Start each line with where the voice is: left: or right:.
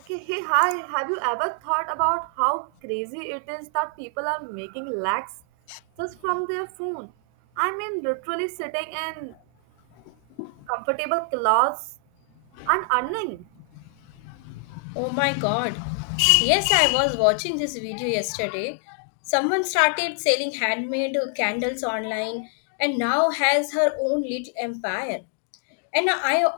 right: Okay, hey, hi. Have you ever thought about how crazy it is that people are making lakhs just from their phone? I mean, literally sitting in comfortable clothes and earning.
left: Oh my god. Yes, I was watching this video yesterday. Someone started selling handmade candles online and now has her own little empire. And I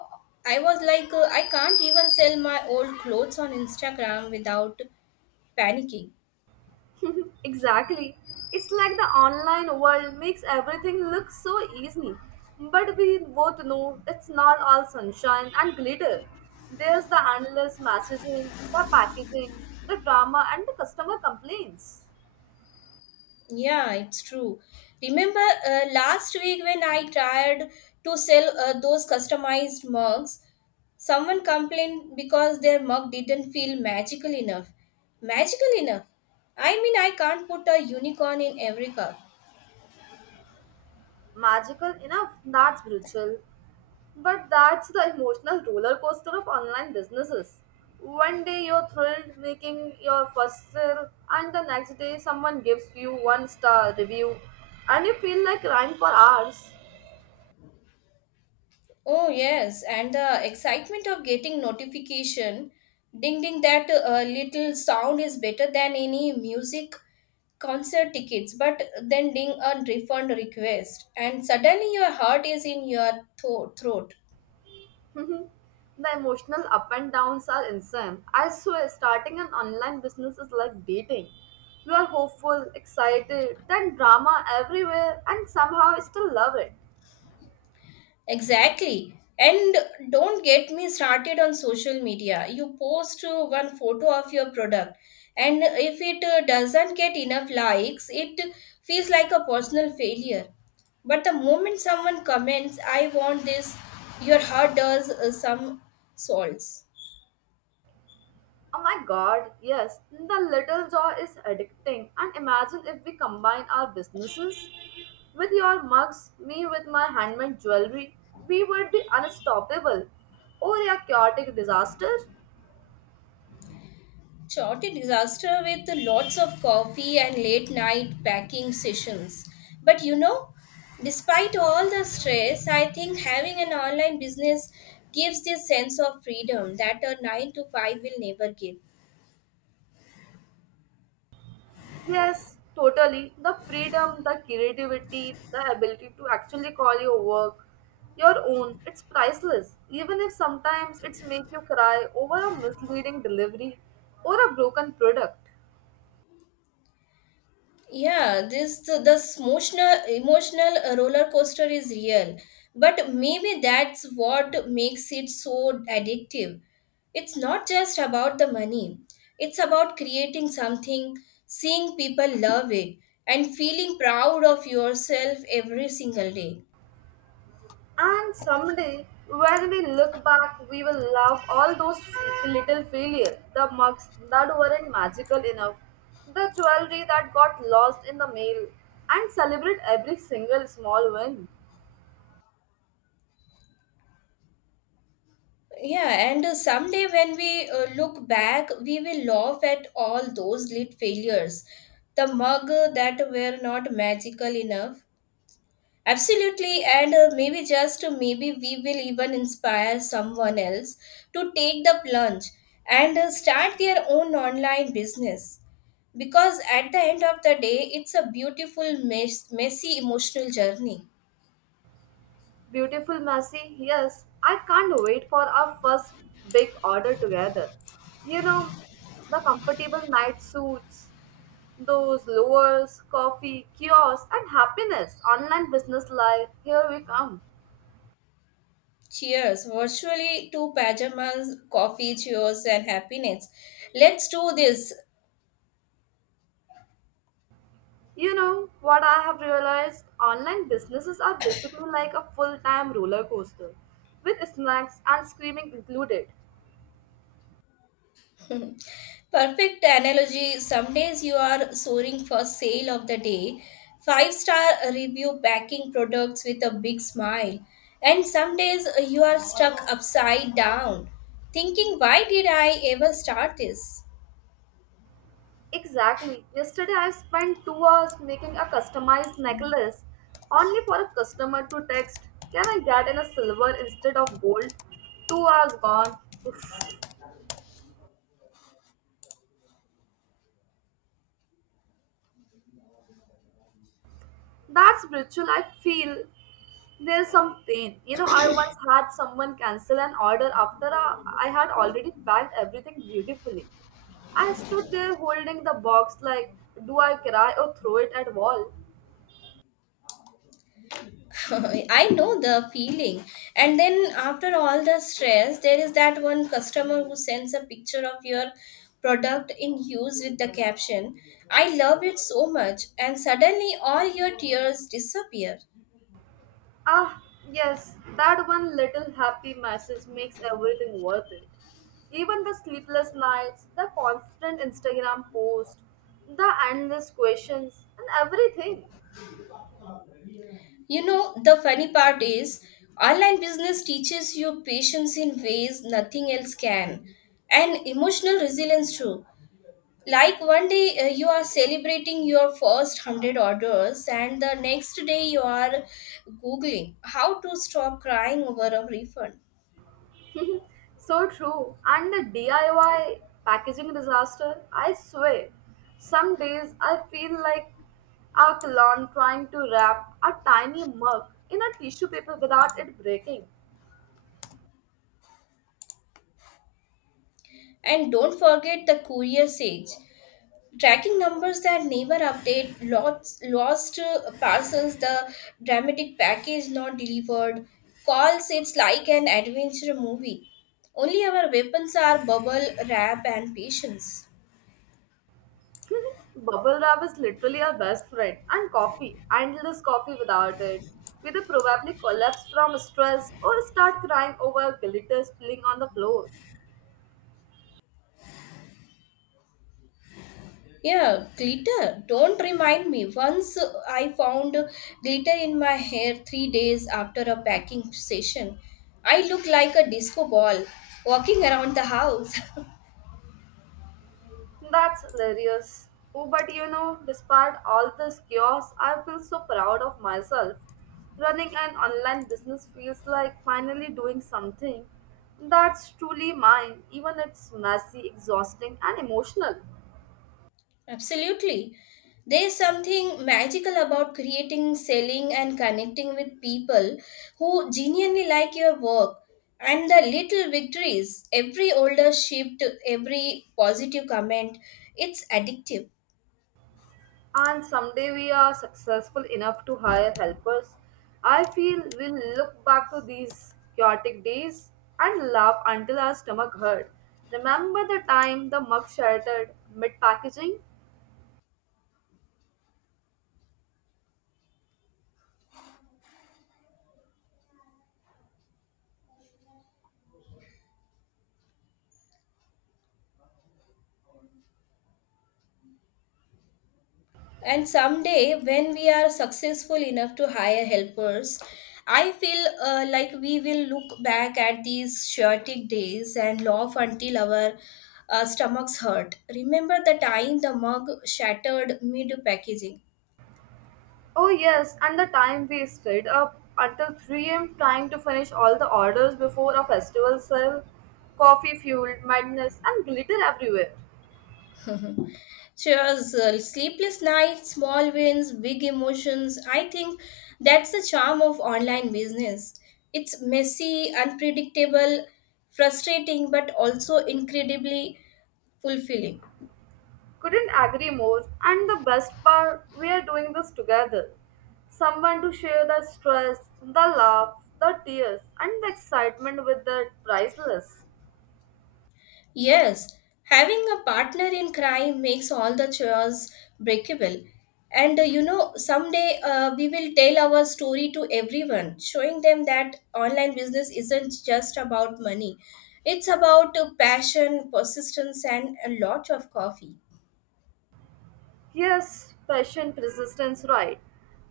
left: I was like I can't even sell my old clothes on Instagram without panicking.
right: exactly. It's like the online world makes everything look so easy. But we both know it's not all sunshine and glitter. There's the endless messaging, the packaging, the drama, and the customer complaints.
left: Yeah, it's true. Remember last week when I tried to sell those customized mugs, someone complained because their mug didn't feel magical enough. Magical enough? I mean, I can't put a unicorn in every cup.
right: Magical enough? That's brutal. But that's the emotional roller coaster of online businesses. One day you're thrilled making your first sale, and the next day someone gives you one star review, and you feel like crying for hours.
left: Oh, yes, and the excitement of getting notification, ding ding, that little sound is better than any music concert tickets, but then ding a refund request, and suddenly your heart is in your throat.
right: the emotional up and downs are insane. I swear, starting an online business is like dating. You are hopeful, excited, then drama everywhere, and somehow still love it.
left: Exactly. And don't get me started on social media. You post one photo of your product, and if it doesn't get enough likes, it feels like a personal failure. But the moment someone comments, I want this, your heart does some souls.
right: Oh my god, yes, the little joy is addicting. And imagine if we combine our businesses with your mugs, me with my handmade jewelry, we would be unstoppable. Or a chaotic disaster?
left: Chaotic disaster with lots of coffee and late night packing sessions. But you know, despite all the stress, I think having an online business gives this sense of freedom that a 9 to 5 will never give.
right: Yes, totally. The freedom, the creativity, the ability to actually call your work your own, it's priceless. Even if sometimes it's make you cry over a misleading delivery or a broken product.
left: Yeah, the emotional roller coaster is real, but maybe that's what makes it so addictive. It's not just about the money. It's about creating something, seeing people love it, and feeling proud of yourself every single day.
right: And someday, when we look back, we will love all those little failures, the mugs that weren't magical enough, the jewelry that got lost in the mail, and celebrate every single small win.
left: Yeah, and someday when we look back, we will laugh at all those lit failures, the mug that were not magical enough. Absolutely, and maybe just maybe we will even inspire someone else to take the plunge and start their own online business. Because at the end of the day, it's a beautiful, messy, emotional journey.
right: Beautiful, messy, yes, I can't wait for our first big order together. You know, the comfortable night suits, those lowers, coffee, kiosks, and happiness, online business life, here we come.
left: Cheers, virtually, to pajamas, coffee, cheers, and happiness. Let's do this.
right: You know what I have realized? Online businesses are basically like a full time roller coaster with snacks and screaming included.
left: Perfect analogy. Some days you are soaring for sale of the day, five-star review, packing products with a big smile, and some days you are stuck upside down, thinking, why did I ever start this?
right: Exactly. Yesterday I spent 2 hours making a customized necklace only for a customer to text, "Can I get in a silver instead of gold?" 2 hours gone. That's ritual I feel. There's some pain. You know, I once had someone cancel an order after I had already packed everything beautifully. I stood there holding the box like, do I cry or throw it at wall?
left: I know the feeling. And then, after all the stress, there is that one customer who sends a picture of your product in use with the caption, I love it so much, and suddenly all your tears disappear.
right: Ah, yes, that one little happy message makes everything worth it. Even the sleepless nights, the constant Instagram posts, the endless questions, and everything.
left: You know, the funny part is, online business teaches you patience in ways nothing else can, and emotional resilience too. Like one day you are celebrating your first 100 orders, and the next day you are Googling how to stop crying over a refund.
right: So true. And the DIY packaging disaster, I swear. Some days I feel like a clown trying to wrap a tiny mug in a tissue paper without it breaking.
left: And don't forget the courier sage. Tracking numbers that never update, lost parcels, the dramatic package not delivered call, it's like an adventure movie. Only our weapons are bubble wrap and patience.
right: Bubble wrap is literally our best friend, and coffee, endless coffee without it. We'd probably collapse from stress or start crying over glitter spilling on the floor.
left: Yeah, glitter, don't remind me. Once I found glitter in my hair 3 days after a packing session. I look like a disco ball walking around the house.
right: That's hilarious. Oh, but you know, despite all this chaos, I feel so proud of myself. Running an online business feels like finally doing something that's truly mine, even if it's messy, exhausting, and emotional.
left: Absolutely. There's something magical about creating, selling, and connecting with people who genuinely like your work. And the little victories, every older shift, every positive comment, it's addictive.
right: And someday we are successful enough to hire helpers. I feel we'll look back to these chaotic days and laugh until our stomach hurt. Remember the time the mug shattered mid packaging?
left: And someday, when we are successful enough to hire helpers, I feel like we will look back at these chaotic days and laugh until our stomachs hurt. Remember the time the mug shattered mid packaging.
right: Oh, yes, and the time we stayed up until 3 a.m. trying to finish all the orders before a festival sale. Coffee fueled madness and glitter everywhere.
left: Cheers, sleepless nights, small wins, big emotions. I think that's the charm of online business. It's messy, unpredictable, frustrating, but also incredibly fulfilling.
right: Couldn't agree more, and the best part, we are doing this together. Someone to share the stress, the laughs, the tears, and the excitement with the priceless.
left: Yes, having a partner in crime makes all the chores breakable. And you know, someday we will tell our story to everyone, showing them that online business isn't just about money. It's about passion, persistence, and a lot of coffee.
right: Yes, passion, persistence, right.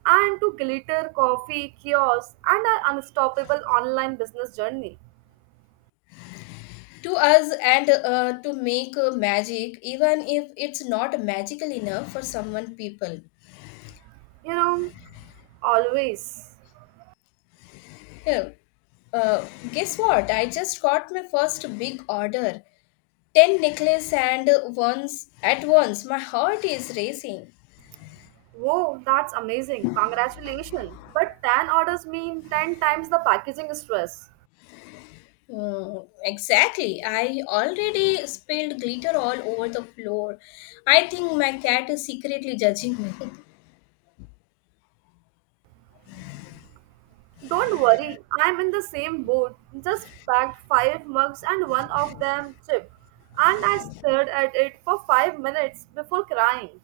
right: And to glitter, coffee, kiosk, and our unstoppable online business journey.
left: To us, and to make magic, even if it's not magical enough for someone people.
right: You know, always.
left: Yeah. Uh, guess what? I just got my first big order. 10 necklace, and once at once, my heart is racing.
right: Whoa, that's amazing. Congratulations. But 10 orders mean 10 times the packaging stress.
left: Hmm, exactly. I already spilled glitter all over the floor. I think my cat is secretly judging me.
right: Don't worry, I'm in the same boat. Just packed 5 mugs and one of them chipped. And I stared at it for 5 minutes before crying.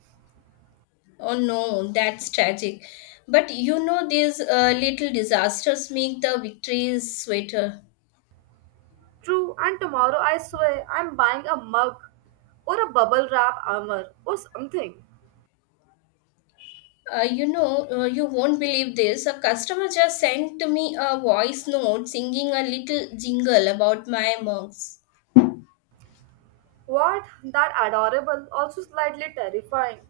left: Oh no, that's tragic. But you know, these little disasters make the victories sweeter.
right: True, and tomorrow I swear I'm buying a mug or a bubble wrap armor or something.
left: You won't believe this. A customer just sent me a voice note singing a little jingle about my mugs.
right: What? That adorable, also slightly terrifying.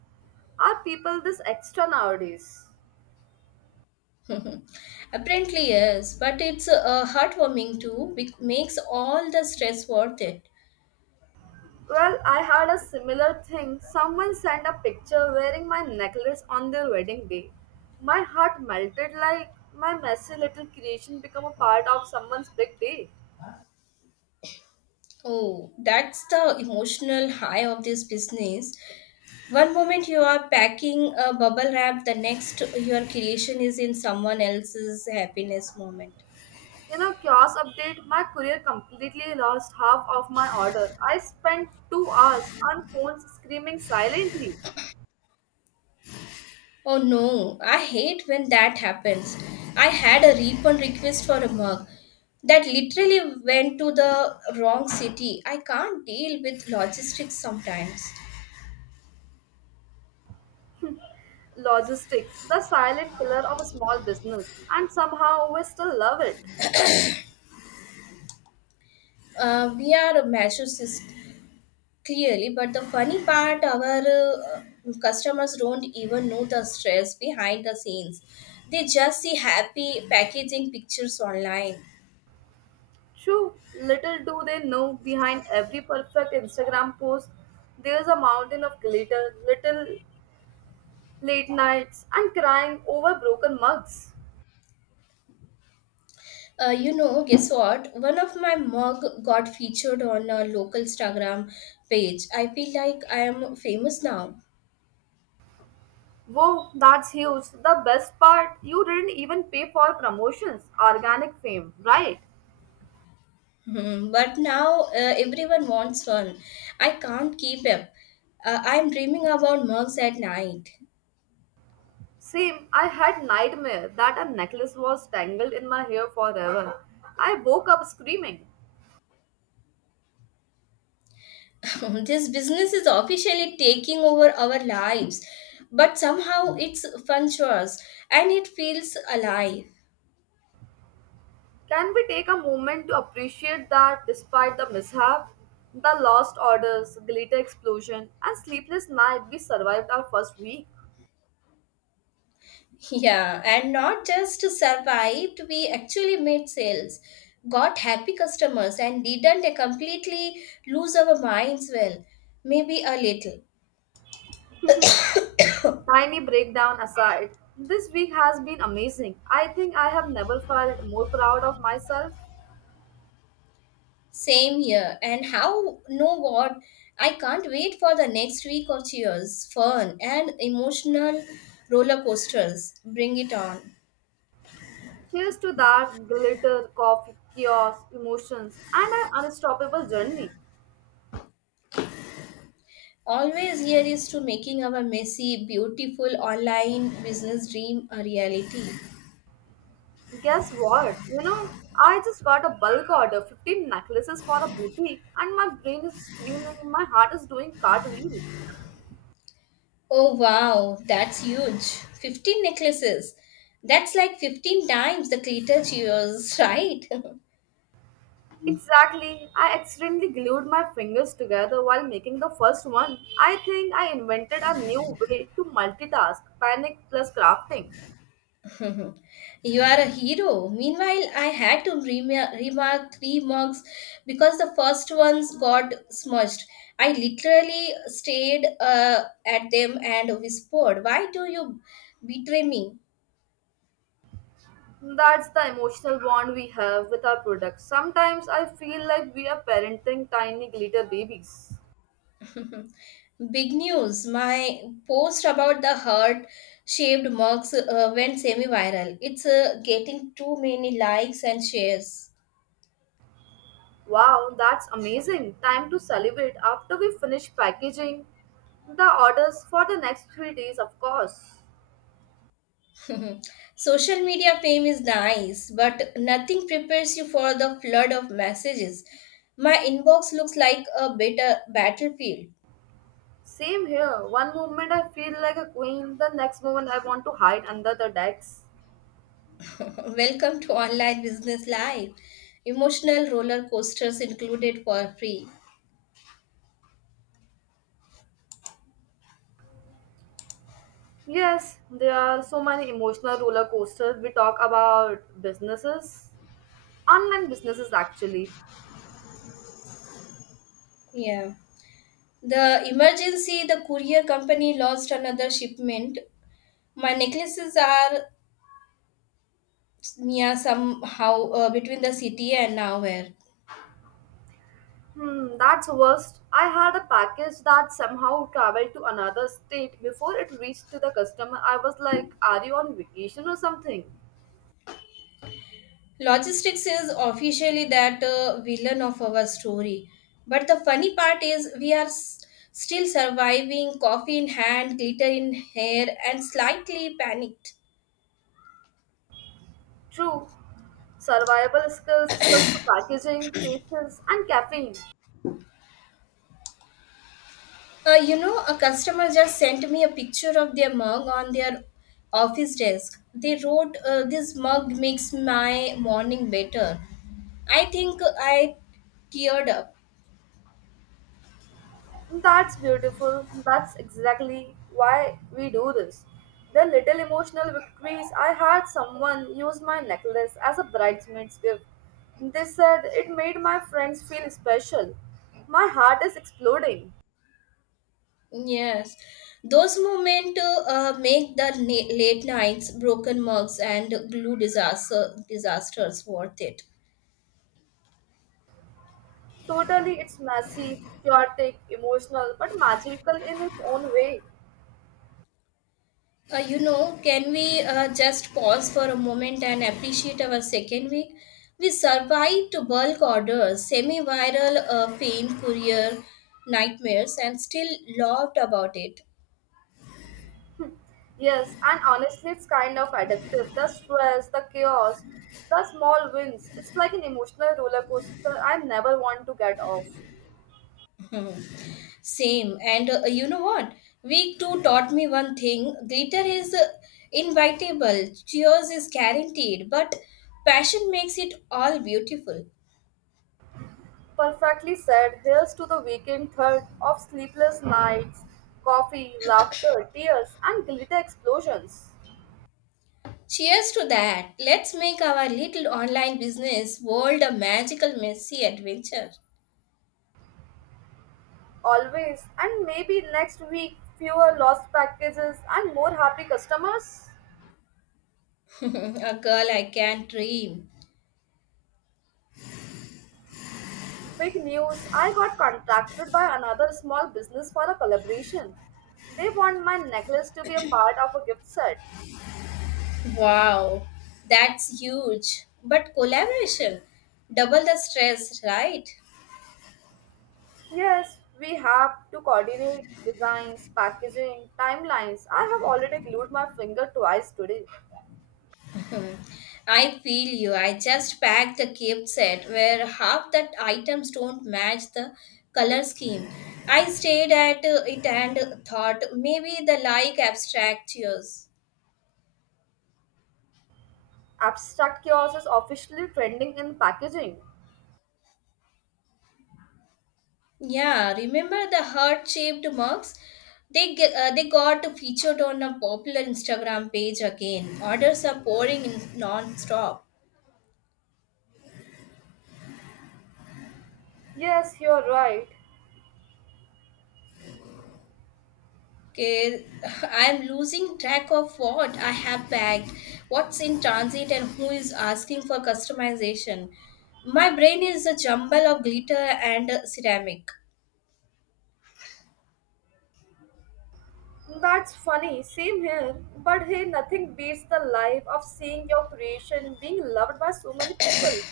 right: Are people this extra nowadays?
left: Apparently, yes, but it's heartwarming too, which makes all the stress worth it.
right: Well, I had a similar thing. Someone sent a picture wearing my necklace on their wedding day. My heart melted like my messy little creation become a part of someone's big day.
left: Oh, that's the emotional high of this business. One moment you are packing a bubble wrap, the next your creation is in someone else's happiness moment.
right: You know, kiosk update, my courier completely lost half of my order. I spent 2 hours on phones screaming silently.
left: Oh no, I hate when that happens. I had a refund request for a mug that literally went to the wrong city. I can't deal with logistics sometimes.
right: Logistic, the silent killer of a small business, and somehow we still love it.
left: We are a masochist, clearly, but the funny part, our customers don't even know the stress behind the scenes. They just see happy packaging pictures online.
right: True, little do they know behind every perfect Instagram post, there's a mountain of glitter, little late nights, and crying over broken mugs.
left: Guess what? One of my mug got featured on a local Instagram page. I feel like I am famous now.
right: Whoa, that's huge. The best part, you didn't even pay for promotions, organic fame, right?
left: Hmm, but now everyone wants one. I can't keep up. I'm dreaming about mugs at night.
right: Same, I had nightmare that a necklace was tangled in my hair forever. I woke up screaming.
left: This business is officially taking over our lives, but somehow it's fun chores and it feels alive.
right: Can we take a moment to appreciate that despite the mishap, the lost orders, glitter explosion, and sleepless night, we survived our first week?
left: Yeah, and not just survived, we actually made sales, got happy customers, and didn't completely lose our minds. Well, maybe a little.
right: Tiny breakdown aside, this week has been amazing. I think I have never felt more proud of myself.
left: Same here. And how, know what? I can't wait for the next week of cheers, fun, and emotional roller coasters. Bring it on.
right: Cheers to that glitter, coffee, chaos, emotions, and an unstoppable journey.
left: Always, here is to making our messy, beautiful online business dream a reality.
right: Guess what? You know, I just got a bulk order 15 necklaces for a boutique, and my brain is screaming, my heart is doing cartwheels.
left: Oh wow, that's huge. 15 necklaces. That's like 15 times the glitter cheers, right?
right: Exactly. I accidentally glued my fingers together while making the first one. I think I invented a new way to multitask panic plus crafting.
left: You are a hero. Meanwhile, I had to remark three mugs because the first ones got smudged. I literally stared at them and whispered, why do you betray me?
right: That's the emotional bond we have with our products. Sometimes I feel like we are parenting tiny glitter babies.
left: Big news! My post about the heart shaped mugs went semi viral. It's getting too many likes and shares.
right: Wow, that's amazing. Time to celebrate after we finish packaging the orders for the next 3 days, of course.
left: Social media fame is nice, but nothing prepares you for the flood of messages. My inbox looks like a bitter battlefield.
right: Same here. One moment I feel like a queen, the next moment I want to hide under the decks.
left: Welcome to online business life. Emotional roller coasters included for free.
right: Yes, there are so many emotional roller coasters. We talk about businesses, online businesses actually.
left: Yeah. The emergency, the courier company lost another shipment. My necklaces are near, somehow between the city and nowhere.
right: Hmm, that's worst. I had a package that somehow traveled to another state before it reached to the customer. I was like, "Are you on vacation or something?"
left: Logistics is officially that villain of our story. But the funny part is, we are still surviving, coffee in hand, glitter in hair, and slightly panicked.
right: True, survival skills such as packaging, patience, and caffeine.
left: A customer just sent me a picture of their mug on their office desk. They wrote, this mug makes my morning better. I think I teared up.
right: That's beautiful. That's exactly why we do this. The little emotional victories I had someone use my necklace as a bridesmaid's gift. They said it made my friends feel special. My heart is exploding.
left: Yes, those moments make the late nights, broken mugs, and glue disasters worth it.
right: Totally, it's messy, chaotic, emotional, but magical in its own way.
left: Can we just pause for a moment and appreciate our second week? We survived bulk orders, semi-viral pain, courier nightmares, and still laughed about it.
right: Yes, and honestly, it's kind of addictive. The stress, the chaos, the small wins. It's like an emotional roller coaster I never want to get off.
left: Same. And you know what? Week 2 taught me one thing, glitter is invitable, cheers is guaranteed, but passion makes it all beautiful.
right: Perfectly said. Here's to the weekend third of sleepless nights, coffee, laughter, tears, and glitter explosions.
left: Cheers to that. Let's make our little online business world a magical, messy adventure.
right: Always. And maybe next week, fewer lost packages and more happy customers.
left: A girl I can dream.
right: Big news! I got contacted by another small business for a collaboration. They want my necklace to be a part of a gift set.
left: Wow, that's huge. But collaboration, double the stress, right?
right: Yes, we have to coordinate designs, packaging, timelines. I have already glued my finger twice today.
left: Hmm. I feel you. I just packed a gift set where half the items don't match the color scheme. I stared at it and thought maybe the like abstract yours.
right: Abstract chaos is officially trending in packaging.
left: Yeah, remember the heart-shaped mugs? They got featured on a popular Instagram page again. Orders are pouring in non-stop.
right: Yes, you're right.
left: Okay, I'm losing track of what I have bagged, what's in transit, and who is asking for customization. My brain is a jumble of glitter and ceramic.
right: That's funny. Same here. But hey, nothing beats the life of seeing your creation being loved by so many people.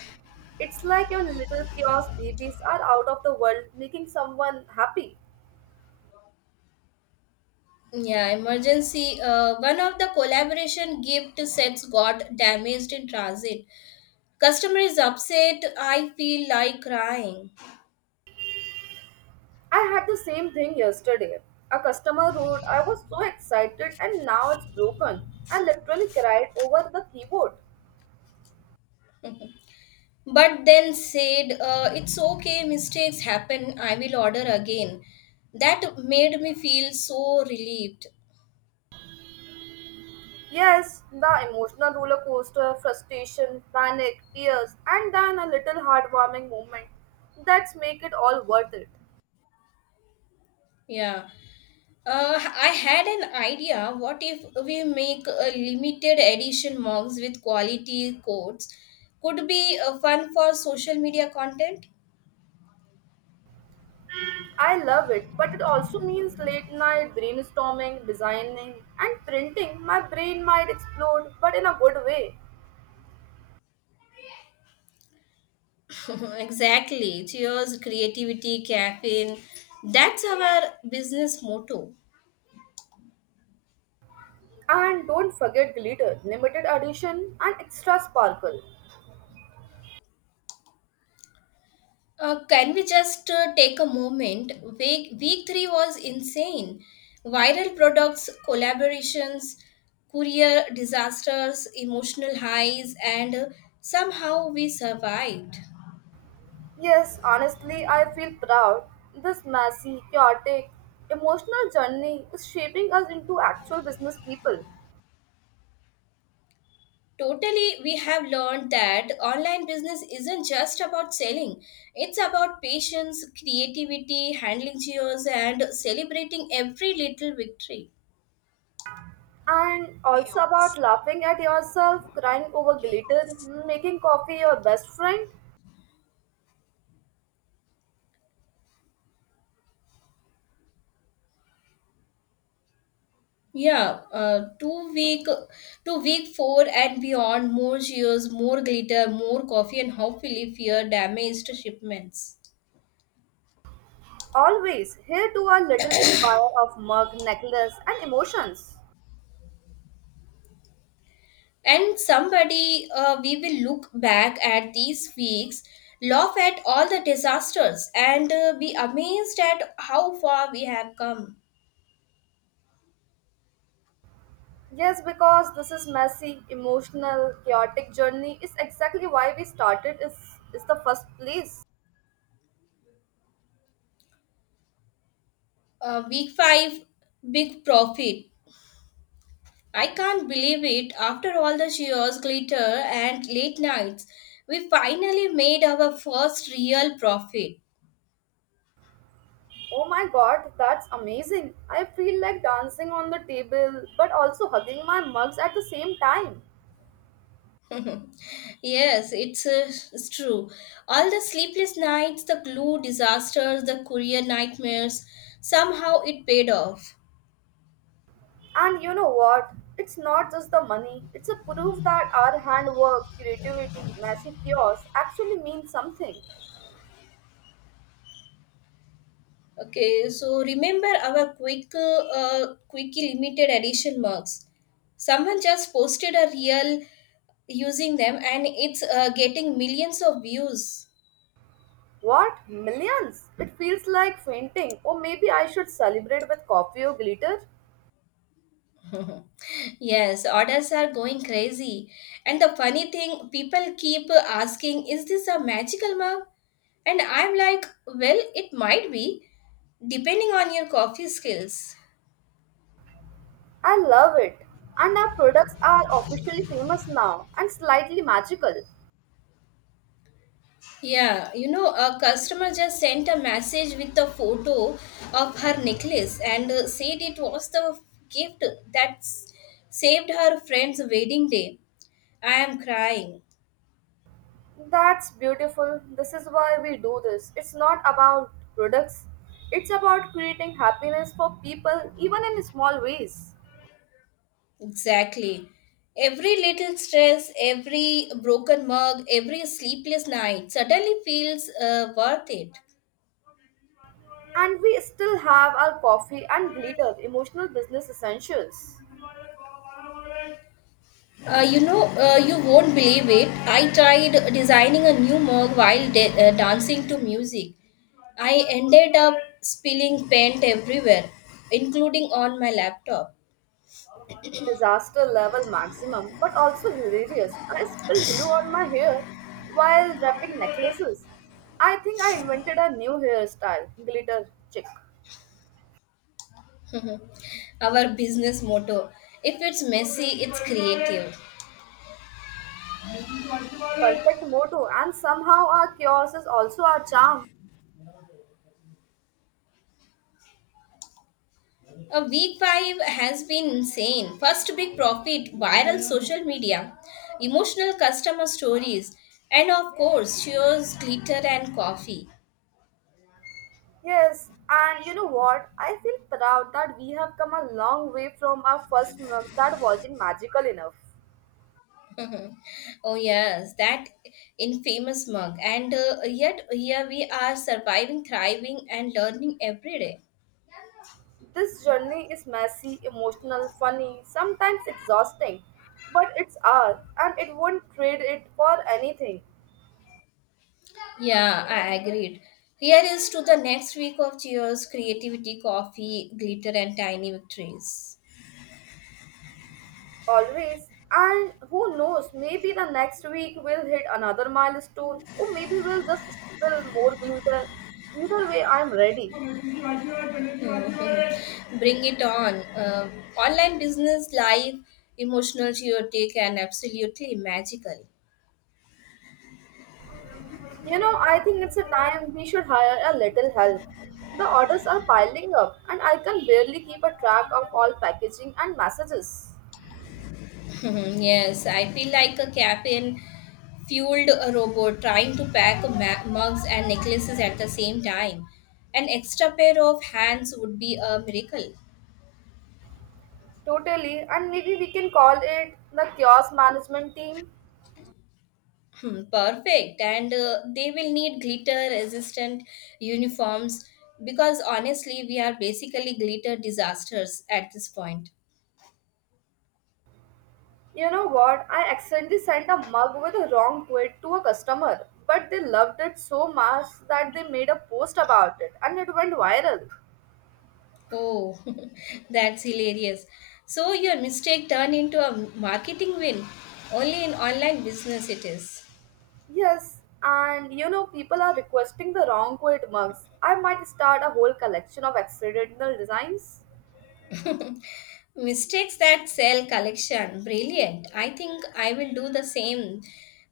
right: It's like your little chaos babies are out of the world making someone happy.
left: Yeah, emergency. One of the collaboration gift sets got damaged in transit. Customer is upset. I feel like crying.
right: I had the same thing yesterday. A customer wrote, "I was so excited and now it's broken." I literally cried over the keyboard.
left: But then said, it's okay, mistakes happen. I will order again. That made me feel so relieved.
right: Yes, the emotional roller coaster, frustration, panic, tears, and then a little heartwarming moment. That's make it all worth it.
left: Yeah. I had an idea. What if we make a limited edition mugs with quality codes? Could be fun for social media content.
right: I love it, but it also means late night brainstorming, designing, and printing. My brain might explode, but in a good way.
left: Exactly. Cheers, creativity, caffeine. That's our business motto.
right: And don't forget glitter, limited edition, and extra sparkle.
left: Can we just take a moment? Week 3 was insane. Viral products, collaborations, courier disasters, emotional highs, and somehow we survived.
right: Yes, honestly, I feel proud. This messy, chaotic, emotional journey is shaping us into actual business people.
left: Totally, we have learned that online business isn't just about selling, it's about patience, creativity, handling cheers, and celebrating every little victory.
right: And also about laughing at yourself, crying over glitter, making coffee your best friend.
left: Yeah, two week four and beyond, more cheers, more glitter, more coffee, and hopefully fewer damaged shipments.
right: Always, here to our little empire of mug, necklace, and emotions.
left: And somebody, we will look back at these weeks, laugh at all the disasters, and be amazed at how far we have come.
right: Yes, because this is messy, emotional, chaotic journey is exactly why we started is the first place.
left: Week five, big profit. I can't believe it. After all the cheers, glitter, and late nights, we finally made our first real profit.
right: Oh my god, that's amazing. I feel like dancing on the table but also hugging my mugs at the same time.
left: Yes, it's true. All the sleepless nights, the glue disasters, the courier nightmares, somehow it paid off.
right: And you know what? It's not just the money. It's a proof that our handwork, creativity, messy chaos actually means something.
left: Okay, so remember our quickie limited edition mugs. Someone just posted a reel using them, and it's getting millions of views.
right: What? Millions? It feels like fainting. Or maybe I should celebrate with coffee or glitter.
left: Yes, orders are going crazy. And the funny thing, people keep asking, is this a magical mug? And I'm like, well, it might be, depending on your coffee skills.
right: I love it. And our products are officially famous now and slightly magical.
left: Yeah, you know, a customer just sent a message with a photo of her necklace and said it was the gift that saved her friend's wedding day. I am crying.
right: That's beautiful. This is why we do this. It's not about products, it's about creating happiness for people, even in small ways.
left: Exactly. Every little stress, every broken mug, every sleepless night suddenly feels worth it.
right: And we still have our coffee and glitter, emotional business essentials.
left: You won't believe it. I tried designing a new mug while dancing to music. I ended up spilling paint everywhere, including on my laptop.
right: Disaster level maximum, but also hilarious. I spilled glue on my hair while wrapping necklaces. I think I invented a new hairstyle, glitter chick.
left: Our business motto, if it's messy, it's creative.
right: Perfect motto, and somehow our chaos is also our charm.
left: A week 5 has been insane. First big profit, viral social media, emotional customer stories, and of course, cheers, glitter, and coffee.
right: Yes, and you know what? I feel proud that we have come a long way from our first mug that wasn't magical enough.
left: Oh, yes, that infamous mug. And yet, here we are surviving, thriving, and learning every day.
right: This journey is messy, emotional, funny, sometimes exhausting, but it's ours and it won't trade it for anything.
left: Yeah, I agreed. Here is to the next week of cheers, creativity, coffee, glitter, and tiny victories.
right: Always. And who knows, maybe the next week we'll hit another milestone, or maybe we'll just spill more glitter. Either way, I'm ready.
left: Bring it on. Online business, live, emotional, chaotic, and absolutely magical.
right: You know, I think it's a time we should hire a little help. The orders are piling up, and I can barely keep a track of all packaging and messages.
left: Hmm, yes, I feel like a caffeine fueled robot trying to pack mugs and necklaces at the same time. An extra pair of hands would be a miracle.
right: Totally, and maybe we can call it the kiosk management team.
left: Hmm, perfect. And they will need glitter resistant uniforms because honestly, we are basically glitter disasters at this point.
right: You know what? I accidentally sent a mug with a wrong quote to a customer, but they loved it so much that they made a post about it and it went viral.
left: Oh, that's hilarious. So your mistake turned into a marketing win. Only in online business it is.
right: Yes, and you know, people are requesting the wrong quote mugs. I might start a whole collection of accidental designs.
left: Mistakes that sell collection. Brilliant. I think I will do the same.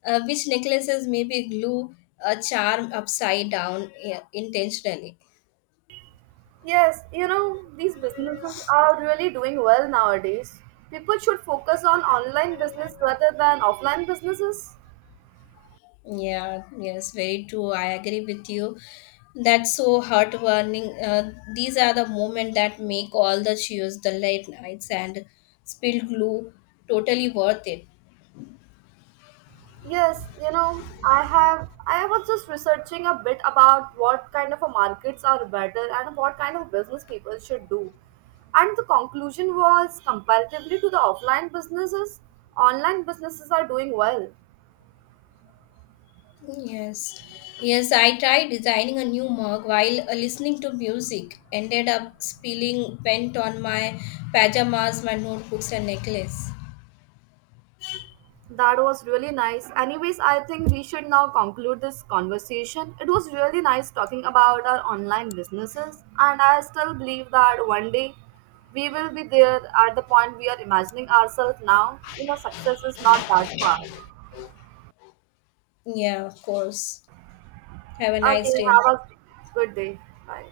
left: Which necklaces, maybe glue a charm upside down, yeah, intentionally.
right: Yes, you know, these businesses are really doing well nowadays. People should focus on online business rather than offline businesses.
left: Yeah, yes, very true. I agree with you. That's so heartwarming. These are the moments that make all the cheers, the late nights, and spilled glue totally worth it.
right: Yes, you know, I was just researching a bit about what kind of a markets are better and what kind of business people should do. And the conclusion was comparatively to the offline businesses, online businesses are doing well.
left: Yes, yes, I tried designing a new mug while listening to music. Ended up spilling paint on my pajamas, my notebooks, and necklace.
right: That was really nice. Anyways, I think we should now conclude this conversation. It was really nice talking about our online businesses, and I still believe that one day we will be there at the point we are imagining ourselves now. You know, success is not that far.
left: Yeah, of course. Have a
right: Okay,
left: nice day.
right: have a good day. Bye.